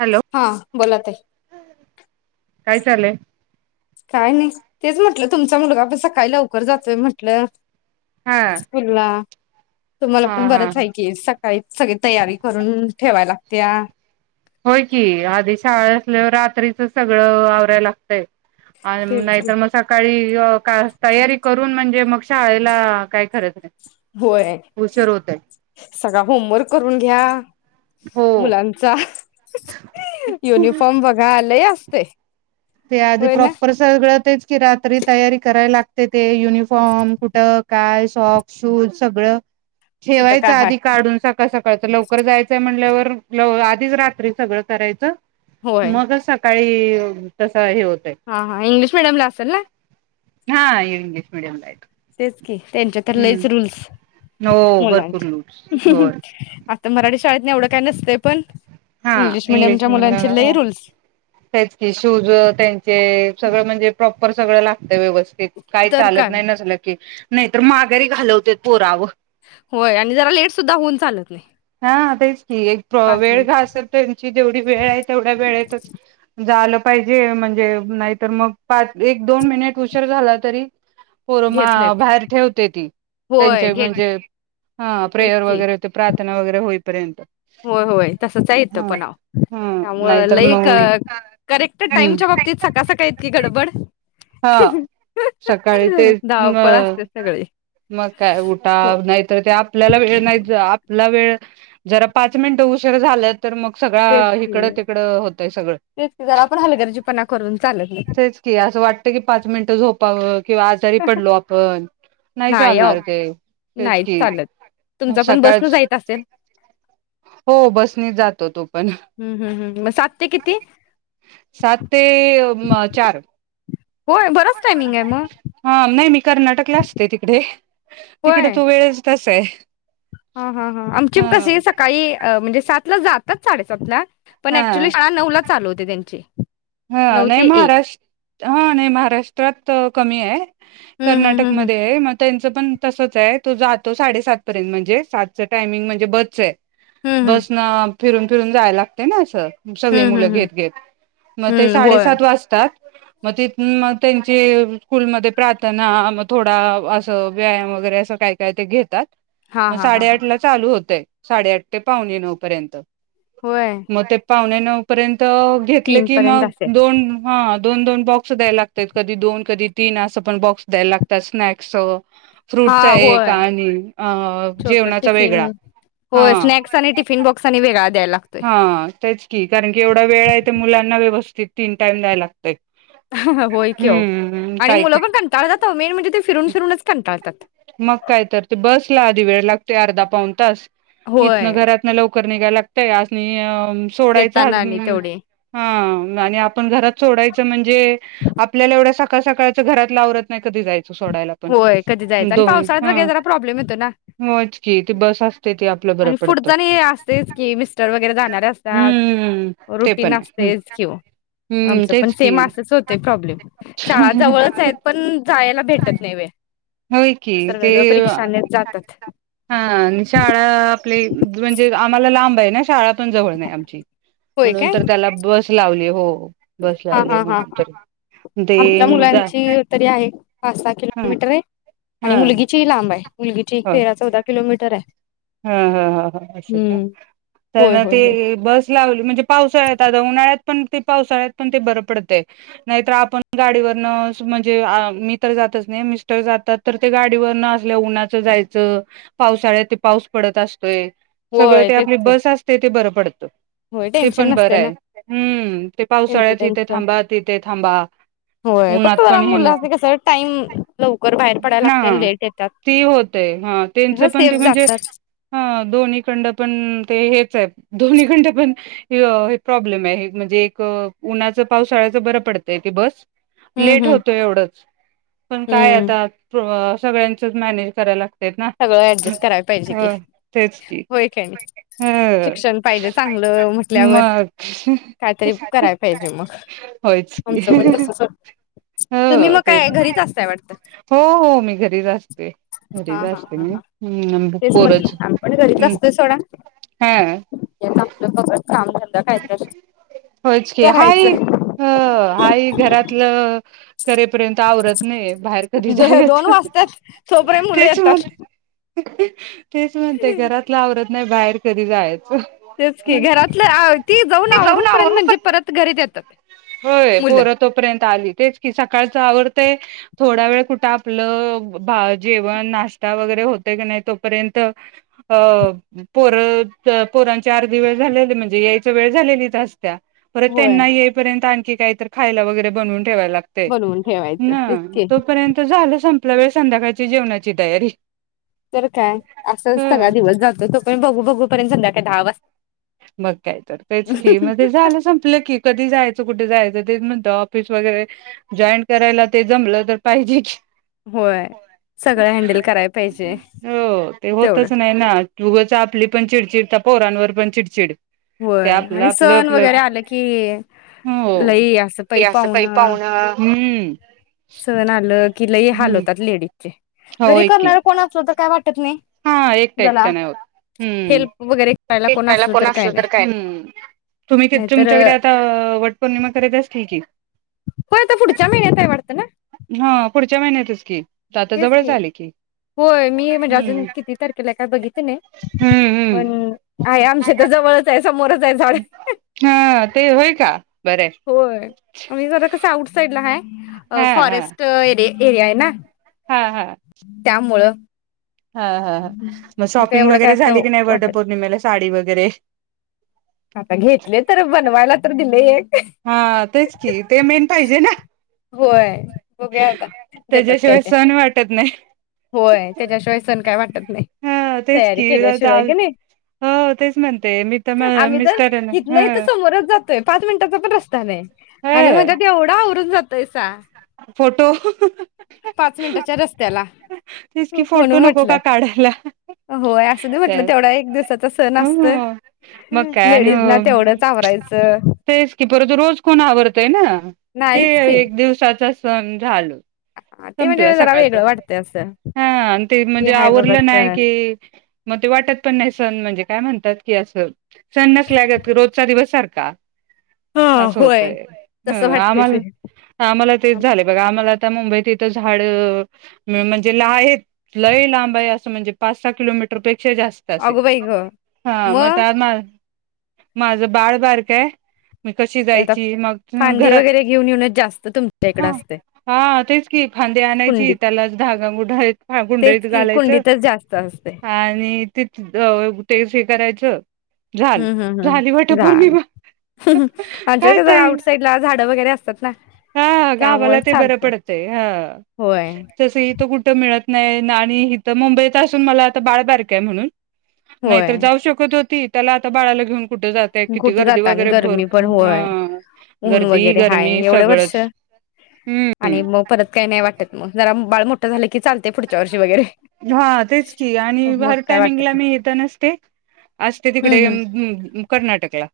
Hello हा. बोला ताई. काय चाललय? काय नाही. तेच म्हटलं तुमचा मुलगा पण सकाळी लवकर जातोय म्हटलं हा स्कूलला तुम्हाला हा पण हा बरंच हाय की सकाळी सगळी तयारी करून ठेवाय लागतीया होय की आधी शाळा असल्यावर रात्रीच सगळं आवरायला लागतंय आणि तेच की नाहीतर म सकाळी ती अ कास तयारी करून म्हणजे मग शाळेला काय खऱ्याच नाही. होय उशीर होतय सगळा होमवर्क करून घ्या हो मुलांचा युनिफॉम बघा लइ असतय ते आधी होय ना प्रॉपर सगळं तेच कि रात्री तयारी करायला लागते ते युनिफॉम, कुठं काय सोक्स, शूज सगळं कुठं काय ठेवायचा हाय आधी काढून स कसं कळतं लवकर जायचय म्हणल्यावर ल आधीच रात्री सगळं करायचं. होय मग असं काळी हा हा इंग्लिश मिडयम ला असल ना. हा इंग्लिश मीडयमलाय तो. तेच की त्यांच्या तर लईच रूल्स. हो भरपूर मुलांचे लूटस होय. शाळेतन एवढं काय नसतंय पण हा इंग्लिश मिडियमच्या इंग्लिशमेडीयमला मुलांचे लय हा रूल्स तेच की शूज त्यांचे सगळं म्हणजे प्रॉपर सगळ लागत व्यव स्थित, काही तर चालत काय नाही नसलं की नाहीतर मार घरी घालवतेत पोर आवं. होय आणि जरा लेट सुद्धा होऊन चालत नाही हा तेच की एक पाच वेळ प्र मिनिट घासल त्यांची जेवढी वेळ तेवढ्या वेळेतच जाल पाहिजे म्हणजे नाही तर मग पाच, एक, दोन मिनिट उशर झाला तरी पोर म घेत नाहीत बाहेर ठेवत्या ती होय त्यांच्या घेत म्हणजे ह तेच प्रेयर की वगैरे ते प्रा- होईपर्यंत होय होय तसंचय इथं हा पण आओ ह त्यामुळे नाहीतर लई क मग करेक्ट टाइम हम् च्या बाबतीत सकाळ-सकाळी इतकी गडबड [inaudible] हा सकाळी ते म धावपळ असते सगळी मग काय उठा हो नाहीतर ते आपल्याला वेळ नाहीच आपला वेळ जरा पाच मिनिटं उशीर झालं. तर मग सगळा तेच की हिकडं तिकडं होतय सगळं तेच की जरा पण हलगर्जीपणा करून चालत नाही तेच की असं वाट की पाच मिनटं झोपाव किंवा आजारी पडलो आपण नाही चालणार ते तेच नाहीच की चालत तुमचा पण बसन सकाळच जायत असेल हो बस नी जातो तो पण हम्म हम्म हम्म मग सात ते किती सात ते अ म चार होय बरच टाइमिंगे म कर्नाटक ला असते तिकडे तिकडे होय तू वेळेस असयं हा हा हा आमची बी कशी सकाळी अ म्हणजे सात ला जातात साडेसात ला पण हा ॲक्च्युली शाळा नवला चालू होते त्यांचे हा नाही महाराष्ट हा नाही महाराष्ट्रात कमी आहे. हम्म हम्म कर्नाटक हम्म मध्ये आहे म त्यांचं पण तसच आहे तो जातो साडेसात पर्यंत म्हणजे सातचं टायमिंग म्हणजे बसच आहे. हम्म हम्म बस न फिरून फिरून जायला लागते ना असं सगळी हम्म मुलं हम्म हम्म घेत घेत मग ते हम्म होय. साडेसात वाजता मग तिथ मग त्यांची स्कूल मध्ये प्रार्थना मग थोडा असं व्यायाम वगैरे असं काय काय ते घेतात. हां मग हां हां हां साडेआठ ला चालू होतय. साडेआठ ते पावणे नऊ पर्यंत होय म ते पावणे नऊ पर्यंत घेत तले तीन की पर्यंत मग असेल दोन ह दोन दोन बॉक्स द्याय लागतात कधी दोन कधी तीन असं पण बॉक्स द्यायला लागतात स्नॅक्सचं हा होय अ छोटं जेवणाचा टिफिन, वेगळा हा होय स्नॅक्स आणि टिफिन बॉक्स आणि वेगळा द्यायला ला - हा तेच की कारण की एवढा वेळ आहे त मुलांना व्यवस्तित तीन टाईम द्यायला लागतय. होय की आओ हम्म आणि काय मुलं पण कंटाळतात मेन म्हणजे ते फिरून फिरूनच कंटाळतात. मग काय तर ते, बसला आधी वेळ लागते अर्धा पाऊन तास. होय इथन घरात न लवकर निघायला लागतय अस आणि आ सोडायचं येताना आणि हसम तेवढे सोड आप घरात सोडायच म्हणजे आपल्याला एवड्या सका का सकाळच घरातल आवरत नाही. कधी जाय सोडायला पण जायच आणि दोन पावसाळ्यात हा वगैर जरा प्रॉब्लेम येतो ना होच की ती बस असते ती आपलं बरं आणि पुढच पडतं आणि असतयच कि मिस्टर वगैरे जाणारे असतात हम्म ते रुटीन पण आहे असतेच किं हम्म आमच पण तेच की सेम असच होते प्रॉब्लेम शाळा जवळच आहेत पण जायला भेटत होय की ते, सर्व परीक्षानेच जातात. शाळा आपली म्हणजे आम्हाला लाब ना [inaudible] शाळा पण जवळ नाही आमची होय म्हणून काय? तर, त्याला बस- लावली हो. बस हा, लावली हा, हा म्हणून हं तरी ते आमच्या जा मुलांची तरी आहे पाच- सहा हा किलोमीटर आहे. आणि हा मुलगीची ही लांब आहे. मुलगीची एक हो तेरा-चौदा किलोमीटर- त्तर [unintelligible] हा हा ह ह अस का होय होय ते होय बस [unintelligible] म्हणजे पावसाळ्यात आता उन्हाळ्यात पण पावसाळ्यात पण ते बर पडतं नाहीतर आपण गाडीवर न म्हणजे मी तर जातच नाही मिस्टर जातात तर ते गाडीवर न असल्या उन्हाचं जायचं पावसाळ्यात [unintelligible] पाऊस पडत अस- व्हय, सगळं होय ते तेच आपली की बस असते. ते बरं पडतो? होय ते टेन्शन पण नसते बरं ना आहे हम्म ते त्यांचं पावसाळ्यात तिथे त्यांचं. थांबा तिथे थांबा होय उन्हात फक्त जरा पण हे नको मुलासनी कसं टाइम लवकर बाहेर पडायला लागते आणि ह लेट येतात. ती होतेय ह त्यांच पण सेफ ते म्हणजे जातात. [inaudible] हा दोन्ही खंड, पण ते हेच आहे. दोन्ही खंड, पण प्रॉब्लेम आहे म्हणजे एक उन्हाच, पावसाळ्याचं बरं पडतंय ते बस. हम्म लेट हम्म. होतो एवढंच, पण काय हम्म आता सगळ्यांच मॅनेज करायला ला- सगळं एडेजस्ट करायच [inaudible] हो, तेच की, ह शिक्षण पाहिजे चांगलं म्हटल्यावर मग कायतरी करायला पाहिजे मग होयच की, आमचं पण तसंच होतं. तुम्ही हो मग तेच. काय घरीच असताय वाटतं हो, हो मी घरीच असते. असे म हम् नम् [unintelligible] आम्हीच म्हटलो. आम्ही पण घरीच आसतोय सोडा हेच आपलं बघत काम झाल होयचकी हाय करायचं अ हाय घरातलं [inaudible] करेपर्यंत आवरत नाही. बाहेर कधी जायायच दोन वाजतात तोपर्यंत मुलं तेच येतात म्हणते तेच म्हणते घरातला आवरत आणि बाहेर कधी जाया तेच कि घरातलं आव ती जाऊन आवरूपर्यंत म्हणजे परत घरीच येतात. होय मुलं पोर तोपर्यंत आली तेच की सकाळचा आव ते थोडा वेळ कुठे आपलं जेवण नाश्ता वगैरे होतय काय नाही तोपर्यंत अ पोर पोरांची अर्धी वेळ झालेली म्हणजे यायची वेळ झालेलीच आस त्या परत होय त्यांना ये आणखी काय तर खायला वगैरे बनवून ठेवाय लागतय बोलवून ठेवायचं ना तेच की तोपर्यंत झाल संपतय थोडा वेळ संध्याकाळची जेवणाची तयारी तर काय ह आसच सगळा दिवस जातो तो पण बघू, बघू पर्यंत संध्याकाळ दहा वाजत मग काय तर तेच की मध्ये झालं संपलं की कधी जायच कुठ जायच तेच म्हणतो ऑफिस वगैरे जॉईन करायला ते जमलं तर पाहिजे की होय सगळं हँडल कराय पाहिजे. हो ते तेवढं होतच नाही, ना उगच आपली पण चिडचिड त्या पोरांनवर पण चिड चिड होय आणि सण वगैरे आलं की हो लई आसं पई पाऊणं हम. सण आलं की लई हाल होतात लेडीजचे घरी होय की करणार कोण आसल तर काय वाटत [unintelligible] हा एकट एकट जला नाही होत हुं [unintelligible] कोण असलं तर काय तुम्ही नाहीतर तुमच्याकडे आता वट पौर्णिमा करीत असतील की? होय आता पुढच्या महिन्यात हाय वाटतं ना? हा पुढच्या महिन्यातच की आता तेच जवळच की आले होय मी म्हणजे अजून हम्म किती तारखेला काय बघितल नाही हम्म हम्म पण आहे आमच्या तर जवळच आहे समोरच आहे झाड, हा ते होय का बरं होय आम्ही जरा कस आउट साईडला हाय. अ हा हा फॉरेस्ट एरिय- एरियाय ना हा त्यामुळं ह ह ह मग काय शॉपिंग एवढं काय वगैरे असं झाली की, नाही वाटत वटपौर्णिमेला साडी वगैर- वैगरे आता घेतले तर बनवायला तर दिलय एक हा तेच की ते मेन पाहिजे ना होय. बघूया आता देतात काय त्याच्याशिवाय ते सण वाटत नाही. होय त्याच्याशिवाय सण काय वाटत नाही हा तेच तयारी की केल्याशिवाय चाल की, नाही हो तेच म्हणते मी तर आम्ही तर मिस्टर इथन ह इथ समोरच जातोय पाच मिनटाचा रस्ता नाही. आणि ह म्हणत्यात एवढा आवरून जात. तैसा फोटो मिनिटाच्या रस्त्याला तेच कि फोटो म्हणून नको म्हटलं का काढायला. होय असं दे म्हटलं तेवढा एक दिवसाचा सण असतोय ह मग काय लेडीज ना आणि तेवढंच आवरायचं तेच की परत रोज कोण आवरतय ना ते नाहीच की एक दिवसा त सन झाल. हा, ते संपलं म्हणजे जरा सकाळच वेगळं वाटतंय असं हा आण ते की म्हणजे हाय बाबा आवरलं नाही सण की, मग ते वाटत पण नाही सण म्हणजे काय म्हणतात की असं, सणनसल्यागत रोजचा दिवस सारखा हा असं होय. होतंय. ह तसं वाटतंय आम्हाला ते आम्हाला तेच झालं बघा आम्हाला मुंबईतीत. त झाडं म म्हणजे आहेत. लय लांब आय असं म्हणजे पाच-सहा किलोमीटर पेक जास्त असे अगं बाई गं ह म मग अता माझं बाळ बारकय ते आता फांदी वगैरे घेऊन येऊनच जास्त तुमच्या इकडं असतंय ती फांदी आणायची, कुंडीत त्यालाच धागा गुंडळीत गुंडळीत तेच की घालायचं कुंडीतच जास्त असतंय आणि तिथेच अ तेच हे करायचं झाल हूं हूं झाली हूं! झालं. वटपौर्णिमा आमच्या काय इकडं जरा ताई आउटसाईडला झाडं वगैरे असतात ना. हा, त्यामुळे गावाला ते बरं चालतंय पडतंय. हं. होय तसं इथं कुठं मि मिळत नाही आणि इथं मुंबईत असून मला आता बाळ बारकं हाय हणून नाहीतर होय जाऊ शकत होती. त्याला आता बाळाला घेऊन कुठे जाताय. किती कुठं गर्दी जाता आणि वगैरे गरमी भरपूर. पण होय अ ऊन गर्दी, वगैरे हाय गर्मी. एवढं वर्ष आणि मग परत काही नाही वाटत मग. जरा बाळ मोठं झालं की चालतंय पुढच्या वर्षी वगैरे. हां तेच की आणि मग भार काय वाटत टायमिंगला नाही मी इथं नसते. असते तिकडे हम्म अ हम्म म्ब कर्नाटकला.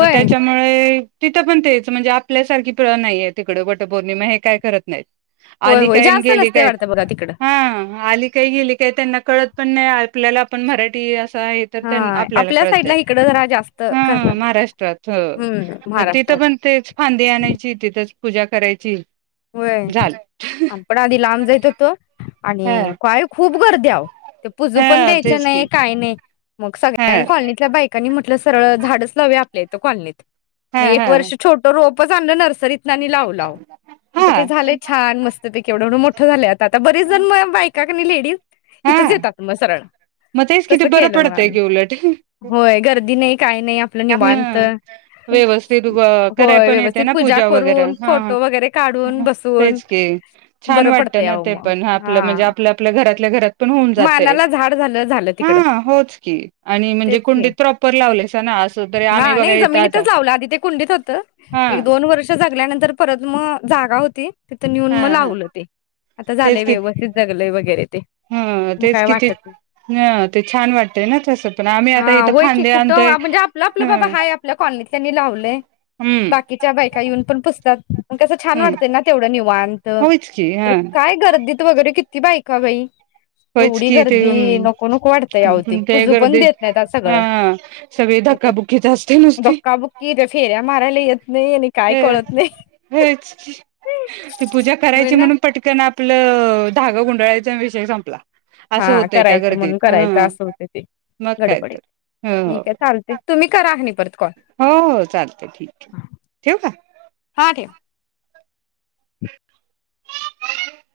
मग त्याच्यामुळे तिथं पण तेच म्हणजे आपल्यासारखी प नाहीे तिकडे, वटपौर्णिमा हे काय करत नाहीत. होय आली होय काय न् जास्त गेली नसते काय. वाटतं बघा तिकडं हां आली केली काय त्यांना कळत पण नाही, आपल्याला पण मराठी आस कायेय हा तर, आपल्याला आपल्या साईडला कळतयं. इकडं जरा जास्त हं, करतात महाराष्ट्रात. हम्म हो, तिथं महाराष्ट्रात पण तेच फांदी आणायची तिथंच पूजा करायची व्हय. झाल आपण आधी लांब जाइत हुतो. ह आणि काय ख खूप गर्दी आवो. ते पुजू पण हा द्यायच्या तेच की नाही, काय नाही. मग हा सगळ्यांनी कॉलनीतल्या बायकांनी म्हटलं सरळ झाडचं लावूया आपल्या इथं. इथं कॉलनीत. हा मग एक हा वर्ष छोटं रोप पच आणलं नर्स सरितनं आणि लावलं आवो. हा आता ते झालंय छान, मस्तपैकी. एव्हढं एव्हढं मोठ्ठ झालंय आता, आता बरेच जण मला बा का गं न लेडी? हा इथंच येतात मग सरळ. मग तेच किती तसं बरं केलं मग पडतंय आम्ही. की उलट होय, गर्दी नाही काही नाही, आपलं निवांत. ह व्यवस्थित कराय होय, पण येते व्यवस्थित ना पूजा वगैरे करून, हा फोटो वगैरे काढून बसून तेच की. छान बरं वाटतं पडतंय ना अहो ते मग पण. हा आपलं म्हणजे आपल्याल्या घ घरातल्या घरात. पण होऊन जातंय. मानाला झाड झालं झालं ह, तिकडं होच की. आणि म्हणजे तेच की कुंडीत प्रॉपर लावलंयसाना असं, तरी आम्ही हा बघा नाही इथं आता. जमिनीतच लावलं आधी हां गल्यानंतर परत मग जागा होती तिथं नेऊन मग हां, हां लावलं ते. आता तेच झालंय, की व्यवस्थित जगलंय वगैरे ते. हं, तेच काय किती वाटत नाही. हं, ते छान वाटतंय ना तसं पण आम्ही आता हा इथं व्हय की. फांदे आणतोय कुठं, म्हणजे आप आपलं बाबा हं, हाय, आपल्या कॉलनीतल्यांनी लावलंय, हं, बाकीच्या बायका येऊन पण पुस्तक मग कसं छान हं वाटतंय ना तेवढं निवांत. होयच की तर हां, काय गर्दीत वगैरे की. ती बायका बाई होयच एवढी की ते गर्दी नको नको वाटत अव ते, अं, पूजू पण देत गर्दीत नाहीत सगळं हां, सगळी धक्काबुक्कीच असते धक्काबुक्की ते फेऱ्या मारायला येत नाही आणि काय कळत नाही. हम्म हेच ते पूजा होय करायची ना म्हणून पटकन आपलं धागा गुंडाळायचा अन विषय संपला. असं हा होतंय त्या करायच म्हणून गर्दीत करायचं हं. असं होत, ते मग काय गडबडीत तर हो ठीक हो आहे. चालते तुम्ही करा नाही. परत कॉल हो हो चालतंय ठीक आहे, ठेवू का? हा ठेव.